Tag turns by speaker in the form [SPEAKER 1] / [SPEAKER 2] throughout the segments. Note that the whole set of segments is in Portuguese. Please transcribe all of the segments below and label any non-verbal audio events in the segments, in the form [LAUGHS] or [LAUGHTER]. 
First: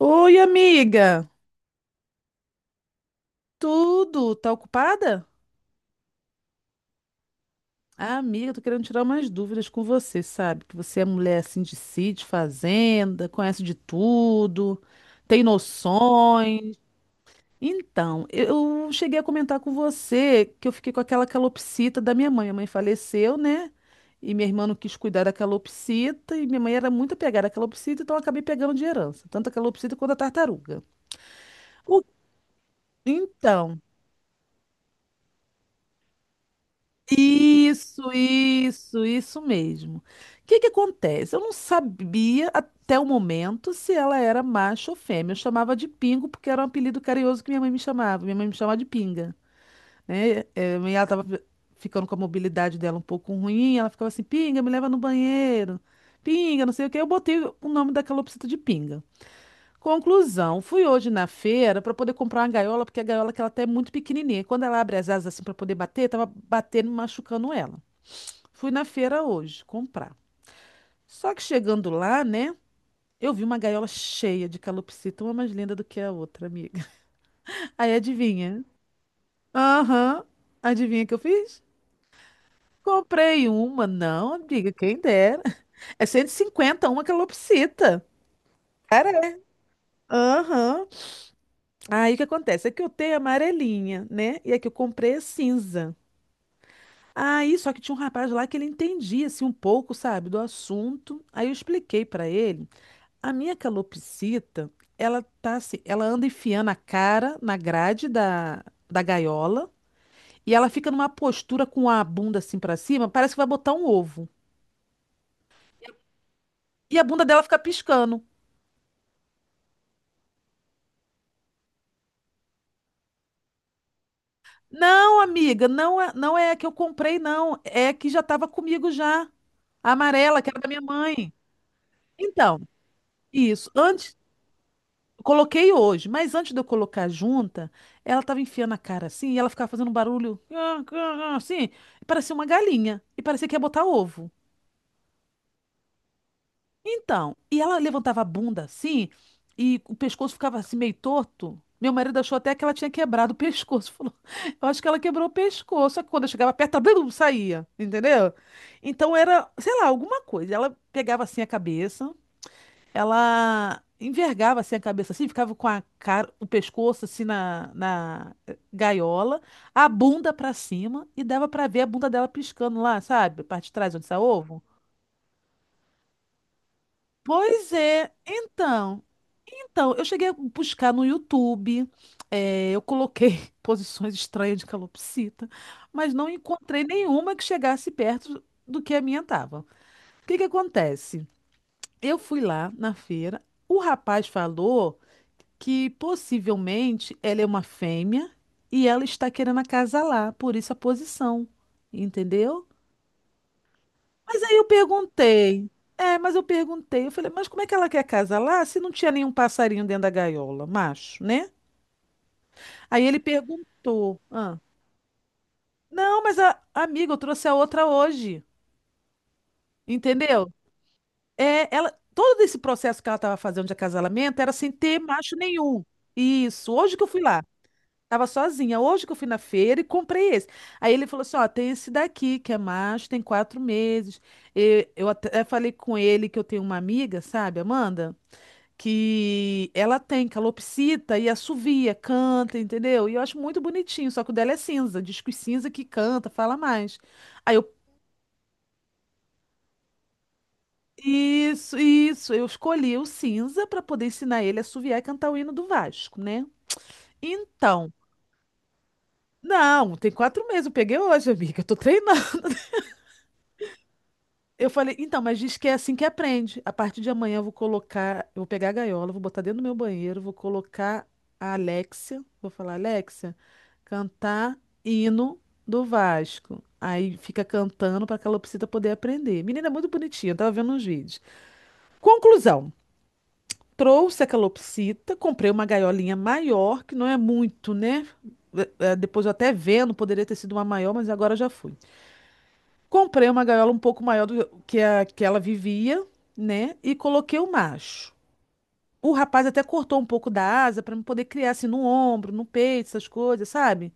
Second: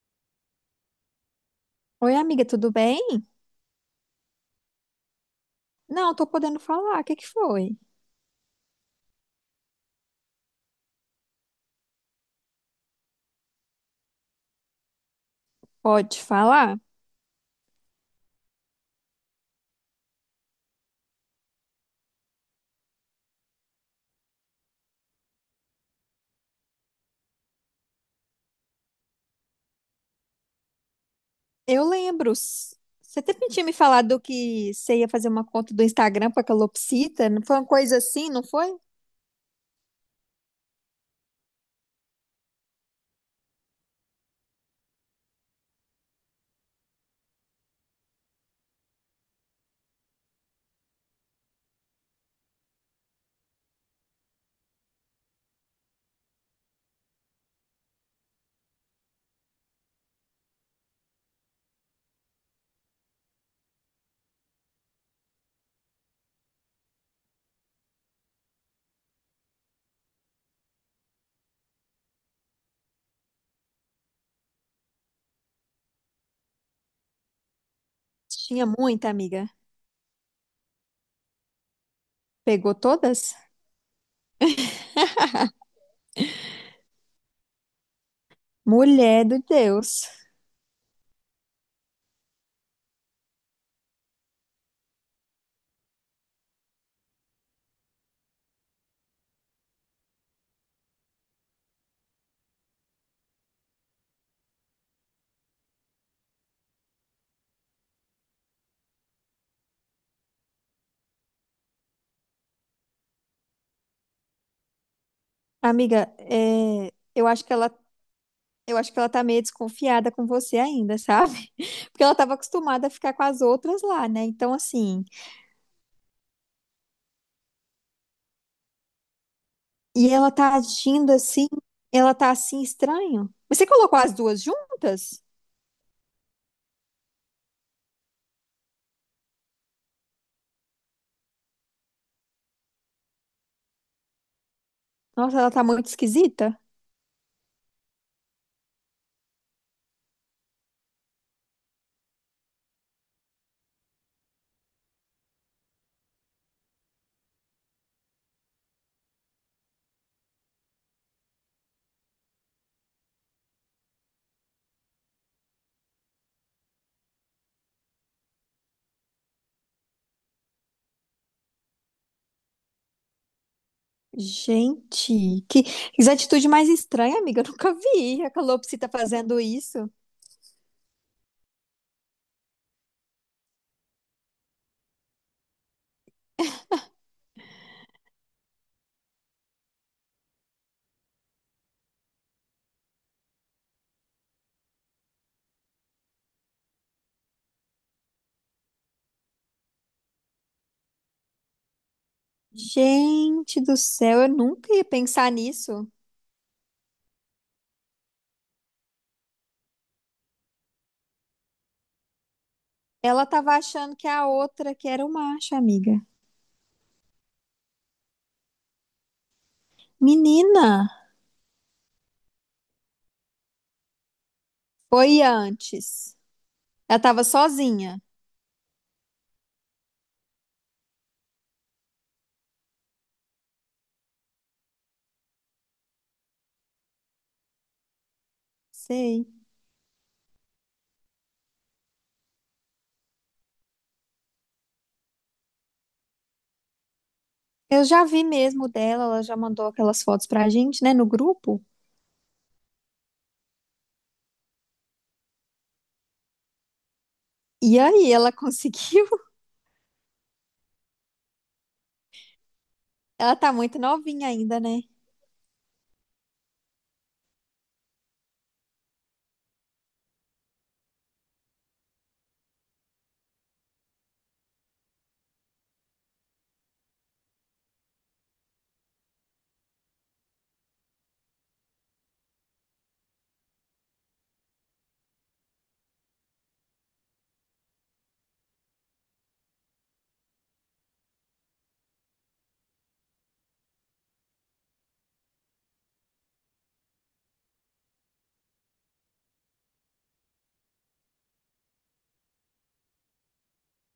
[SPEAKER 1] Oi, amiga.
[SPEAKER 2] Oi, amiga, tudo bem?
[SPEAKER 1] Tudo? Tá ocupada?
[SPEAKER 2] Não, tô podendo falar. O que que foi?
[SPEAKER 1] Ah, amiga, tô querendo tirar umas dúvidas com você, sabe? Que você é mulher assim de sítio, fazenda, conhece de tudo, tem
[SPEAKER 2] Pode
[SPEAKER 1] noções.
[SPEAKER 2] falar?
[SPEAKER 1] Então, eu cheguei a comentar com você que eu fiquei com aquela calopsita da minha mãe. A mãe faleceu, né? E minha irmã não quis cuidar da calopsita, e minha mãe era muito apegada à calopsita, então eu acabei pegando de herança, tanto a calopsita quanto a tartaruga.
[SPEAKER 2] Eu
[SPEAKER 1] O-
[SPEAKER 2] lembro. Você até tinha me
[SPEAKER 1] Então.
[SPEAKER 2] falado que você ia fazer uma conta do Instagram pra calopsita. Não foi uma coisa
[SPEAKER 1] Isso,
[SPEAKER 2] assim, não foi?
[SPEAKER 1] isso, isso mesmo. O que que acontece? Eu não sabia até o momento se ela era macho ou fêmea. Eu chamava de Pingo porque era um apelido carinhoso que minha mãe me chamava. Minha mãe me chamava de Pinga, né? É, e ela tava ficando com a mobilidade dela um pouco ruim. Ela ficava assim, Pinga, me leva no banheiro. Pinga, não sei o quê. Eu botei o nome da calopsita de Pinga. Conclusão, fui hoje na feira para poder comprar uma gaiola, porque a gaiola que ela tá é muito pequenininha. Quando ela abre as asas assim para poder bater, tava batendo e machucando ela. Fui na feira hoje comprar. Só que chegando lá, né? Eu vi uma gaiola cheia de calopsita, uma mais linda do que a outra, amiga. [LAUGHS] Aí adivinha?
[SPEAKER 2] Tinha muita, amiga.
[SPEAKER 1] Aham. Adivinha o que eu fiz?
[SPEAKER 2] Pegou todas?
[SPEAKER 1] Comprei uma. Não, amiga, quem dera. É 150 uma calopsita.
[SPEAKER 2] Mulher
[SPEAKER 1] Cara,
[SPEAKER 2] do Deus.
[SPEAKER 1] aham. Aí o que acontece? É que eu tenho a amarelinha, né? E a que eu comprei é cinza. Aí, só que tinha um rapaz lá que ele entendia, assim, um pouco, sabe, do assunto. Aí eu expliquei pra ele: a minha calopsita, ela tá assim, ela anda enfiando a cara na grade da gaiola e ela fica numa postura com a bunda assim pra cima, parece que vai botar um ovo.
[SPEAKER 2] Amiga, é,
[SPEAKER 1] E a bunda
[SPEAKER 2] eu
[SPEAKER 1] dela
[SPEAKER 2] acho que
[SPEAKER 1] fica
[SPEAKER 2] ela,
[SPEAKER 1] piscando.
[SPEAKER 2] eu acho que ela tá meio desconfiada com você ainda, sabe? [LAUGHS] Porque ela tava acostumada a ficar com as outras lá, né? Então, assim.
[SPEAKER 1] Não, amiga, não é a que eu comprei, não. É a que já estava comigo já. A
[SPEAKER 2] E ela
[SPEAKER 1] amarela, que
[SPEAKER 2] tá
[SPEAKER 1] era da minha
[SPEAKER 2] agindo
[SPEAKER 1] mãe.
[SPEAKER 2] assim, ela tá
[SPEAKER 1] Então,
[SPEAKER 2] assim estranho. Mas você
[SPEAKER 1] isso.
[SPEAKER 2] colocou as
[SPEAKER 1] Antes
[SPEAKER 2] duas juntas?
[SPEAKER 1] Coloquei hoje, mas antes de eu colocar a junta, ela tava enfiando a cara assim e ela ficava fazendo um barulho "Ah, ah, ah", assim, e parecia uma galinha e parecia que ia botar ovo.
[SPEAKER 2] Nossa, ela tá muito esquisita.
[SPEAKER 1] Então, e ela levantava a bunda assim e o pescoço ficava assim meio torto. Meu marido achou até que ela tinha quebrado o pescoço. [LAUGHS] Falou, eu acho que ela quebrou o pescoço. Só que quando eu chegava perto, ela blum, saía, entendeu? Então era, sei lá, alguma coisa. Ela pegava assim a cabeça. Ela envergava assim a cabeça assim, ficava com a cara, o pescoço assim na gaiola, a bunda pra cima e dava pra ver a bunda dela piscando lá, sabe? A parte de trás onde sai ovo.
[SPEAKER 2] Gente, que atitude mais estranha, amiga. Eu
[SPEAKER 1] Pois
[SPEAKER 2] nunca
[SPEAKER 1] é,
[SPEAKER 2] vi a calopsita
[SPEAKER 1] então,
[SPEAKER 2] fazendo isso.
[SPEAKER 1] eu cheguei a buscar no YouTube, eu coloquei [LAUGHS] posições estranhas de calopsita, mas não encontrei nenhuma que chegasse perto do que a minha estava. O que que acontece? Eu fui lá na feira, o rapaz falou que possivelmente ela é uma fêmea e ela está querendo acasalar, por isso a posição, entendeu?
[SPEAKER 2] Gente do céu, eu
[SPEAKER 1] Mas aí eu
[SPEAKER 2] nunca ia pensar
[SPEAKER 1] perguntei,
[SPEAKER 2] nisso.
[SPEAKER 1] mas eu perguntei, eu falei, mas como é que ela quer acasalar se não tinha nenhum passarinho dentro da gaiola, macho, né? Aí ele
[SPEAKER 2] Ela tava achando que
[SPEAKER 1] perguntou,
[SPEAKER 2] a
[SPEAKER 1] ah,
[SPEAKER 2] outra que era o macho, amiga.
[SPEAKER 1] não, mas a amiga, eu trouxe a outra hoje, entendeu?
[SPEAKER 2] Menina,
[SPEAKER 1] É, ela, todo esse processo que ela estava fazendo de acasalamento era sem ter
[SPEAKER 2] foi
[SPEAKER 1] macho nenhum.
[SPEAKER 2] antes.
[SPEAKER 1] Isso, hoje
[SPEAKER 2] Ela
[SPEAKER 1] que eu fui
[SPEAKER 2] tava
[SPEAKER 1] lá.
[SPEAKER 2] sozinha.
[SPEAKER 1] Tava sozinha. Hoje que eu fui na feira e comprei esse. Aí ele falou assim: ó, tem esse daqui, que é macho, tem 4 meses. E eu até falei com ele que eu tenho uma amiga, sabe, Amanda?
[SPEAKER 2] Sei.
[SPEAKER 1] Que ela tem calopsita e assovia, canta, entendeu? E eu acho muito bonitinho, só que o dela é cinza, disco cinza que canta, fala mais. Aí eu,
[SPEAKER 2] Eu já vi mesmo dela, ela já mandou aquelas fotos pra gente, né, no grupo.
[SPEAKER 1] isso, isso, eu escolhi o cinza para poder ensinar ele a assoviar e cantar o hino do Vasco, né?
[SPEAKER 2] E
[SPEAKER 1] Então,
[SPEAKER 2] aí, ela conseguiu?
[SPEAKER 1] não, tem 4 meses, eu peguei hoje, amiga, eu tô treinando.
[SPEAKER 2] [LAUGHS] Ela tá muito novinha ainda,
[SPEAKER 1] Eu
[SPEAKER 2] né?
[SPEAKER 1] falei, então, mas diz que é assim que aprende. A partir de amanhã eu vou colocar, eu vou pegar a gaiola, vou botar dentro do meu banheiro, vou colocar a Alexia, vou falar, Alexia, cantar hino do Vasco. Aí fica cantando para a calopsita poder aprender. Menina, é muito bonitinha, eu tava vendo uns vídeos. Conclusão, trouxe a calopsita, comprei uma gaiolinha maior, que não é muito, né? Depois eu até vendo, poderia ter sido uma maior, mas agora já fui. Comprei uma gaiola um pouco maior do que a que ela vivia, né? E coloquei o macho. O rapaz até cortou um pouco da asa para me poder criar assim no ombro, no peito, essas coisas, sabe?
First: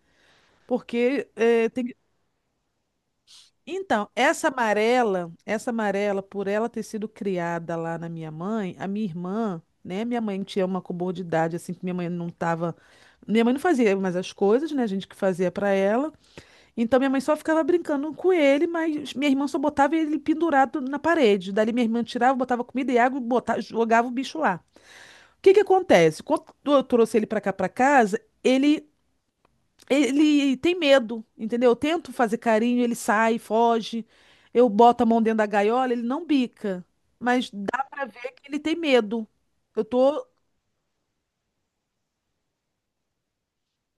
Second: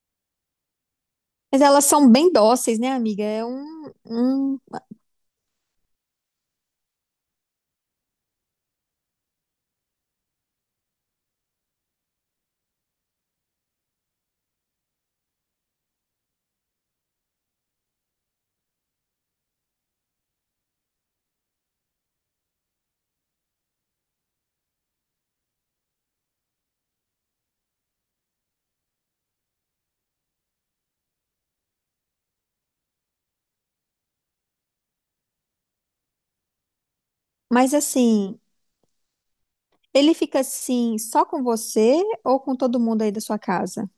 [SPEAKER 1] Porque
[SPEAKER 2] Mas
[SPEAKER 1] é, tem,
[SPEAKER 2] elas são bem dóceis, né, amiga?
[SPEAKER 1] então, essa amarela, essa amarela, por ela ter sido criada lá na minha mãe, a minha irmã, né? Minha mãe tinha uma comorbidade assim que minha mãe não tava, minha mãe não fazia mais as coisas, né? A gente que fazia para ela. Então minha mãe só ficava brincando com ele, mas minha irmã só botava ele pendurado na parede. Dali minha irmã tirava, botava comida e água e botava, jogava o bicho lá. O que que acontece? Quando eu trouxe ele pra cá pra casa, ele tem medo, entendeu? Eu tento fazer carinho, ele sai, foge. Eu boto a mão dentro da gaiola, ele não bica, mas
[SPEAKER 2] Mas assim,
[SPEAKER 1] ele tem medo. Eu
[SPEAKER 2] ele
[SPEAKER 1] tô
[SPEAKER 2] fica assim só com você ou com todo mundo aí da sua casa?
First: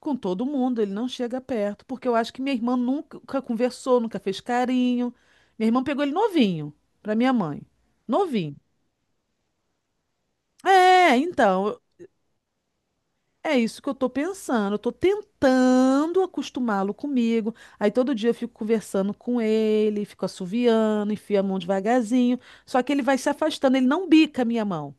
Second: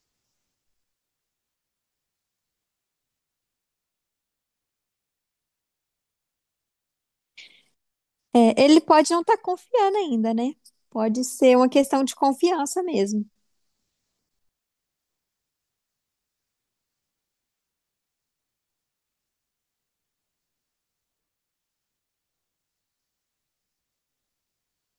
[SPEAKER 1] Com todo mundo, ele não chega perto, porque eu acho que minha irmã nunca conversou, nunca fez carinho. Minha irmã pegou ele novinho, para minha mãe. Novinho.
[SPEAKER 2] É, ele pode não estar confiando ainda, né?
[SPEAKER 1] É,
[SPEAKER 2] Pode ser uma
[SPEAKER 1] então,
[SPEAKER 2] questão de confiança mesmo.
[SPEAKER 1] é isso que eu tô pensando. Eu tô tentando acostumá-lo comigo. Aí todo dia eu fico conversando com ele, fico assoviando, enfio a mão devagarzinho. Só que ele vai se afastando, ele não bica a minha mão,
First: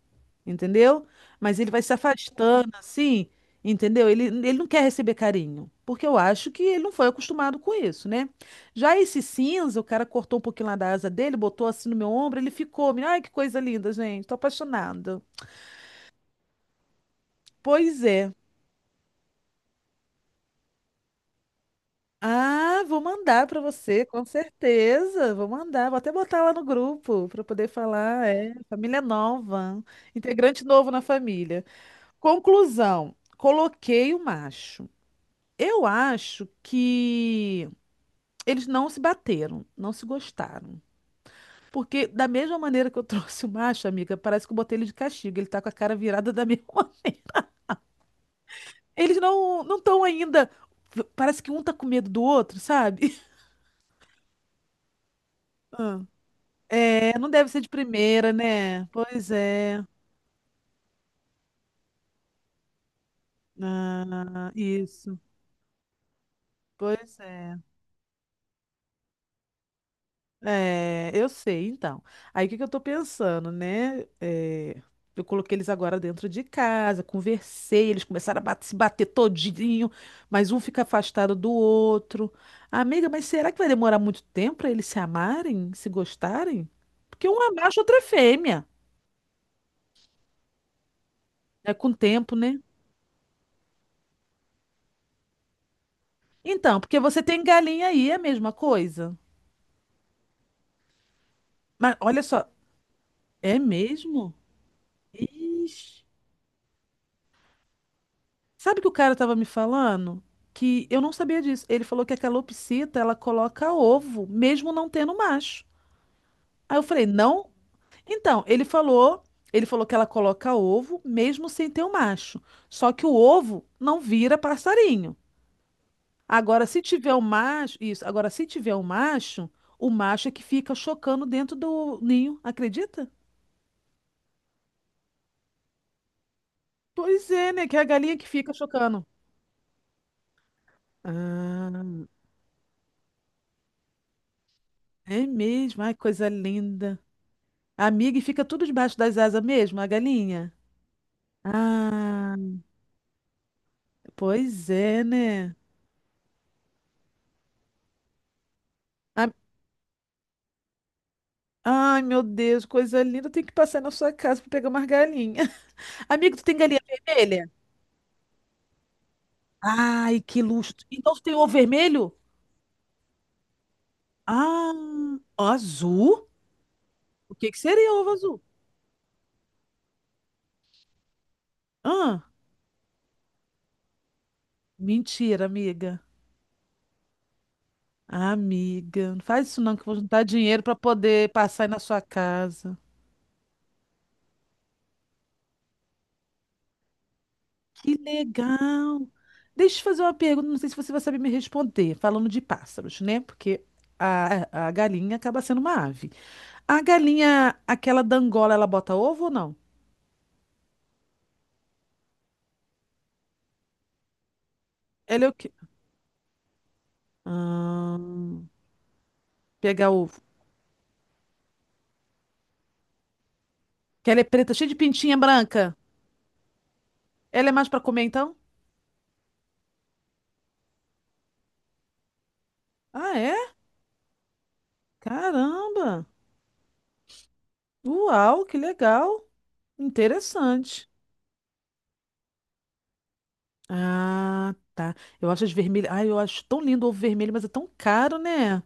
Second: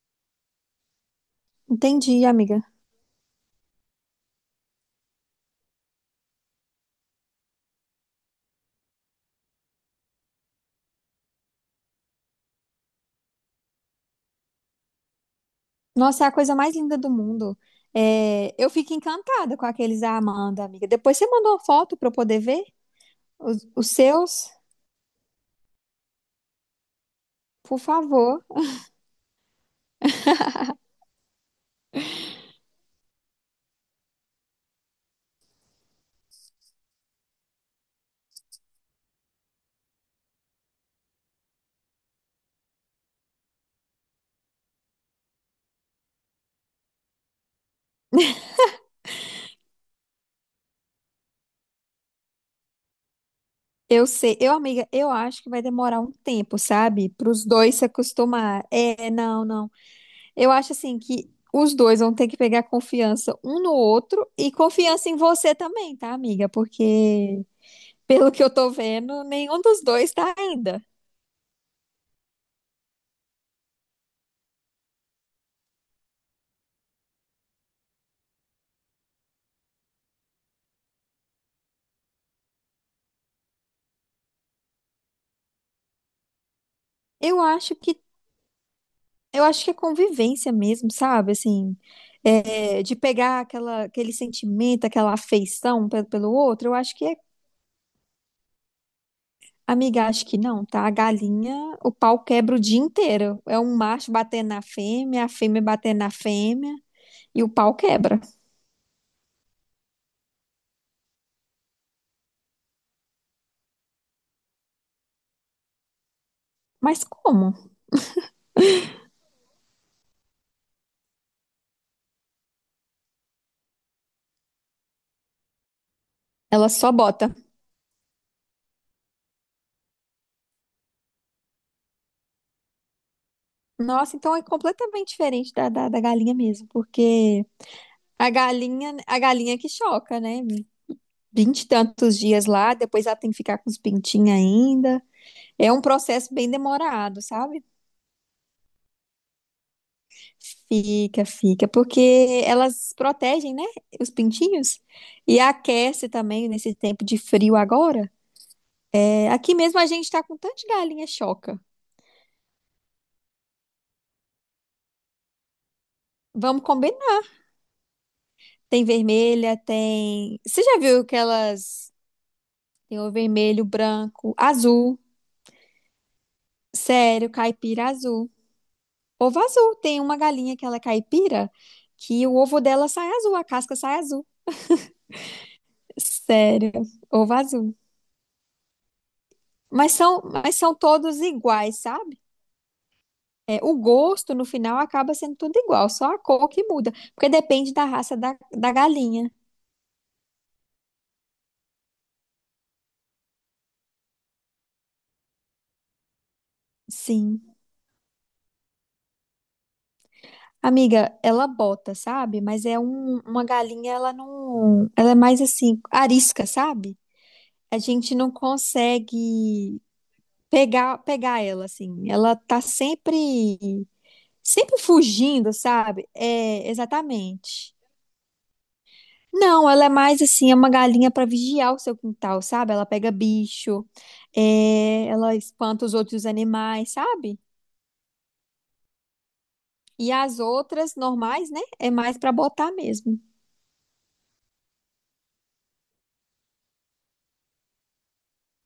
[SPEAKER 1] entendeu? Mas ele vai se
[SPEAKER 2] Entendi, amiga.
[SPEAKER 1] afastando assim, entendeu? Ele não quer receber carinho, porque eu acho que ele não foi acostumado com isso, né? Já esse cinza, o cara cortou um pouquinho lá da asa dele, botou assim no meu ombro, ele ficou. Ai, que coisa linda, gente, tô apaixonada.
[SPEAKER 2] Nossa, é a coisa mais linda do mundo.
[SPEAKER 1] Pois é.
[SPEAKER 2] É, eu fico encantada com aqueles da Amanda, amiga. Depois você mandou uma foto para eu poder ver
[SPEAKER 1] Ah, vou mandar para
[SPEAKER 2] os
[SPEAKER 1] você, com
[SPEAKER 2] seus,
[SPEAKER 1] certeza. Vou mandar, vou até botar lá no grupo para poder
[SPEAKER 2] por
[SPEAKER 1] falar.
[SPEAKER 2] favor.
[SPEAKER 1] É, família nova, integrante novo na família. Conclusão: coloquei o macho. Eu acho que eles não se bateram, não se gostaram. Porque, da mesma maneira que eu [LAUGHS] trouxe o macho, amiga, parece que eu botei ele de castigo. Ele tá com a cara virada da mesma. [LAUGHS] Eles não estão ainda. Parece que um tá com medo do outro, sabe?
[SPEAKER 2] Eu sei, eu, amiga, eu acho que vai demorar
[SPEAKER 1] [LAUGHS]
[SPEAKER 2] um tempo, sabe?
[SPEAKER 1] É, não
[SPEAKER 2] Para os
[SPEAKER 1] deve ser de
[SPEAKER 2] dois se
[SPEAKER 1] primeira,
[SPEAKER 2] acostumar.
[SPEAKER 1] né?
[SPEAKER 2] É,
[SPEAKER 1] Pois
[SPEAKER 2] não, não.
[SPEAKER 1] é.
[SPEAKER 2] Eu acho assim que os dois vão ter que pegar confiança um no outro
[SPEAKER 1] Ah,
[SPEAKER 2] e confiança em
[SPEAKER 1] isso.
[SPEAKER 2] você também, tá, amiga?
[SPEAKER 1] Pois
[SPEAKER 2] Porque
[SPEAKER 1] é.
[SPEAKER 2] pelo que eu tô vendo, nenhum dos dois tá ainda.
[SPEAKER 1] É, eu sei, então. Aí o que que eu tô pensando, né? É, eu coloquei eles agora dentro de casa, conversei, eles começaram a se bater todinho, mas um fica afastado do outro. Amiga, mas será que vai demorar muito tempo para eles se amarem, se gostarem? Porque um
[SPEAKER 2] Eu
[SPEAKER 1] é
[SPEAKER 2] acho
[SPEAKER 1] macho, outro é
[SPEAKER 2] que
[SPEAKER 1] fêmea.
[SPEAKER 2] eu acho que é convivência mesmo, sabe?
[SPEAKER 1] É
[SPEAKER 2] Assim,
[SPEAKER 1] com o tempo, né?
[SPEAKER 2] é, de pegar aquela, aquele sentimento, aquela afeição pelo outro, eu
[SPEAKER 1] Então,
[SPEAKER 2] acho
[SPEAKER 1] porque
[SPEAKER 2] que é...
[SPEAKER 1] você tem galinha aí, é a mesma coisa.
[SPEAKER 2] Amiga, acho que não, tá? A galinha, o
[SPEAKER 1] Mas
[SPEAKER 2] pau
[SPEAKER 1] olha só,
[SPEAKER 2] quebra o dia inteiro.
[SPEAKER 1] é
[SPEAKER 2] É um macho
[SPEAKER 1] mesmo?
[SPEAKER 2] batendo na fêmea, a fêmea batendo
[SPEAKER 1] Ixi.
[SPEAKER 2] na fêmea e o pau quebra.
[SPEAKER 1] Sabe que o cara tava me falando? Que eu não sabia disso. Ele falou que a calopsita, ela coloca ovo, mesmo não tendo macho. Aí eu
[SPEAKER 2] Mas
[SPEAKER 1] falei, não?
[SPEAKER 2] como?
[SPEAKER 1] Então, ele falou, que ela coloca ovo, mesmo sem ter o macho. Só que o ovo não vira passarinho. Agora,
[SPEAKER 2] Ela
[SPEAKER 1] se
[SPEAKER 2] só
[SPEAKER 1] tiver o
[SPEAKER 2] bota.
[SPEAKER 1] macho, isso, agora se tiver o macho é que fica chocando dentro do ninho, acredita?
[SPEAKER 2] Nossa, então é completamente diferente da galinha mesmo,
[SPEAKER 1] Pois
[SPEAKER 2] porque
[SPEAKER 1] é, né? Que é a galinha que fica chocando.
[SPEAKER 2] a galinha que choca, né? Vinte e
[SPEAKER 1] Ah.
[SPEAKER 2] tantos dias lá, depois ela tem que ficar com os pintinhos ainda.
[SPEAKER 1] É
[SPEAKER 2] É um
[SPEAKER 1] mesmo, ai, coisa
[SPEAKER 2] processo bem
[SPEAKER 1] linda.
[SPEAKER 2] demorado, sabe?
[SPEAKER 1] Amiga, e fica tudo debaixo das asas mesmo, a galinha?
[SPEAKER 2] Fica, fica,
[SPEAKER 1] Ah,
[SPEAKER 2] porque elas protegem, né, os
[SPEAKER 1] pois
[SPEAKER 2] pintinhos
[SPEAKER 1] é,
[SPEAKER 2] e
[SPEAKER 1] né?
[SPEAKER 2] aquece também nesse tempo de frio agora.
[SPEAKER 1] A-
[SPEAKER 2] É, aqui mesmo a gente tá com tantas galinhas choca.
[SPEAKER 1] Ai, meu Deus, coisa linda. Eu tenho que passar na sua casa para pegar umas galinhas. [LAUGHS] Amigo, tu tem
[SPEAKER 2] Vamos
[SPEAKER 1] galinha
[SPEAKER 2] combinar.
[SPEAKER 1] vermelha?
[SPEAKER 2] Tem vermelha,
[SPEAKER 1] Ai,
[SPEAKER 2] tem.
[SPEAKER 1] que
[SPEAKER 2] Você
[SPEAKER 1] luxo.
[SPEAKER 2] já viu
[SPEAKER 1] Então
[SPEAKER 2] que
[SPEAKER 1] tu tem ovo
[SPEAKER 2] elas
[SPEAKER 1] vermelho?
[SPEAKER 2] tem o vermelho, branco,
[SPEAKER 1] Ah,
[SPEAKER 2] azul,
[SPEAKER 1] azul?
[SPEAKER 2] sério,
[SPEAKER 1] O que que
[SPEAKER 2] caipira
[SPEAKER 1] seria ovo
[SPEAKER 2] azul.
[SPEAKER 1] azul?
[SPEAKER 2] Ovo azul. Tem uma galinha que ela é caipira
[SPEAKER 1] Ah,
[SPEAKER 2] que o ovo dela sai azul, a casca sai azul.
[SPEAKER 1] mentira, amiga.
[SPEAKER 2] Sério, ovo azul.
[SPEAKER 1] Amiga, não faz isso não, que eu
[SPEAKER 2] Mas
[SPEAKER 1] vou
[SPEAKER 2] são,
[SPEAKER 1] juntar
[SPEAKER 2] mas
[SPEAKER 1] dinheiro
[SPEAKER 2] são
[SPEAKER 1] para
[SPEAKER 2] todos
[SPEAKER 1] poder passar aí na
[SPEAKER 2] iguais,
[SPEAKER 1] sua
[SPEAKER 2] sabe?
[SPEAKER 1] casa.
[SPEAKER 2] É, o gosto, no final, acaba sendo tudo igual, só a cor que muda, porque depende da
[SPEAKER 1] Que
[SPEAKER 2] raça da
[SPEAKER 1] legal!
[SPEAKER 2] galinha.
[SPEAKER 1] Deixa eu te fazer uma pergunta, não sei se você vai saber me responder, falando de pássaros, né? Porque a galinha acaba sendo uma ave. A
[SPEAKER 2] Sim.
[SPEAKER 1] galinha, aquela da Angola, ela bota ovo ou não?
[SPEAKER 2] Amiga, ela bota, sabe? Mas é um, uma galinha, ela não. Ela é
[SPEAKER 1] Ela é o
[SPEAKER 2] mais
[SPEAKER 1] quê?
[SPEAKER 2] assim, arisca, sabe? A
[SPEAKER 1] Ah,
[SPEAKER 2] gente não consegue
[SPEAKER 1] pega ovo.
[SPEAKER 2] pegar ela, assim. Ela tá sempre,
[SPEAKER 1] Que ela é preta, cheia de
[SPEAKER 2] sempre
[SPEAKER 1] pintinha
[SPEAKER 2] fugindo,
[SPEAKER 1] branca.
[SPEAKER 2] sabe? É,
[SPEAKER 1] Ela é mais
[SPEAKER 2] exatamente.
[SPEAKER 1] pra comer, então?
[SPEAKER 2] Não, ela é mais assim, é uma galinha para vigiar o seu quintal, sabe? Ela pega
[SPEAKER 1] Ah, é?
[SPEAKER 2] bicho, é, ela espanta os
[SPEAKER 1] Caramba!
[SPEAKER 2] outros animais, sabe?
[SPEAKER 1] Uau, que legal!
[SPEAKER 2] E as
[SPEAKER 1] Interessante.
[SPEAKER 2] outras normais, né? É mais para botar mesmo.
[SPEAKER 1] Ah, tá. Eu acho as vermelhas. Ai, eu acho tão lindo o ovo vermelho, mas é tão caro, né?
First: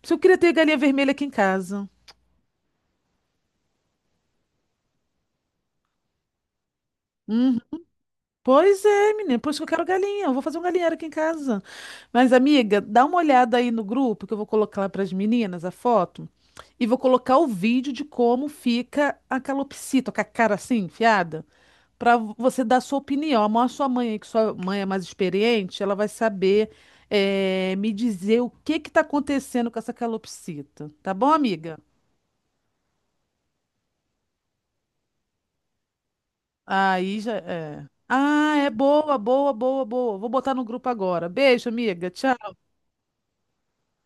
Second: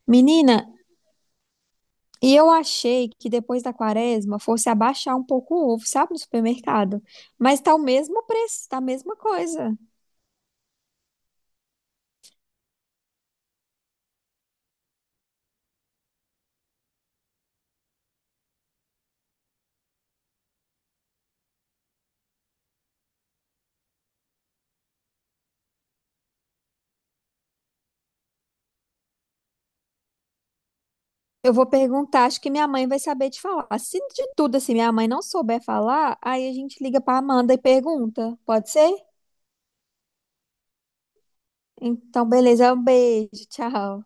[SPEAKER 1] Por isso eu queria ter
[SPEAKER 2] Menina,
[SPEAKER 1] galinha vermelha aqui em casa.
[SPEAKER 2] e eu achei que depois da quaresma fosse abaixar um pouco o ovo, sabe? No supermercado.
[SPEAKER 1] Uhum.
[SPEAKER 2] Mas tá o mesmo preço, tá a
[SPEAKER 1] Pois é,
[SPEAKER 2] mesma
[SPEAKER 1] menina. Por isso que eu
[SPEAKER 2] coisa.
[SPEAKER 1] quero galinha. Eu vou fazer um galinheiro aqui em casa. Mas, amiga, dá uma olhada aí no grupo que eu vou colocar lá para as meninas a foto. E vou colocar o vídeo de como fica a calopsita, com a cara assim, enfiada, para você dar sua opinião. A sua mãe, aí, que sua mãe é mais experiente, ela vai saber me dizer o que que está acontecendo com essa calopsita. Tá bom,
[SPEAKER 2] Eu vou
[SPEAKER 1] amiga?
[SPEAKER 2] perguntar, acho que minha mãe vai saber te falar. Se de tudo assim minha mãe não souber falar, aí a gente liga pra
[SPEAKER 1] Aí já
[SPEAKER 2] Amanda e
[SPEAKER 1] é.
[SPEAKER 2] pergunta.
[SPEAKER 1] Ah, é
[SPEAKER 2] Pode ser?
[SPEAKER 1] boa, boa, boa, boa. Vou botar no grupo agora. Beijo, amiga.
[SPEAKER 2] Então,
[SPEAKER 1] Tchau.
[SPEAKER 2] beleza, um beijo, tchau.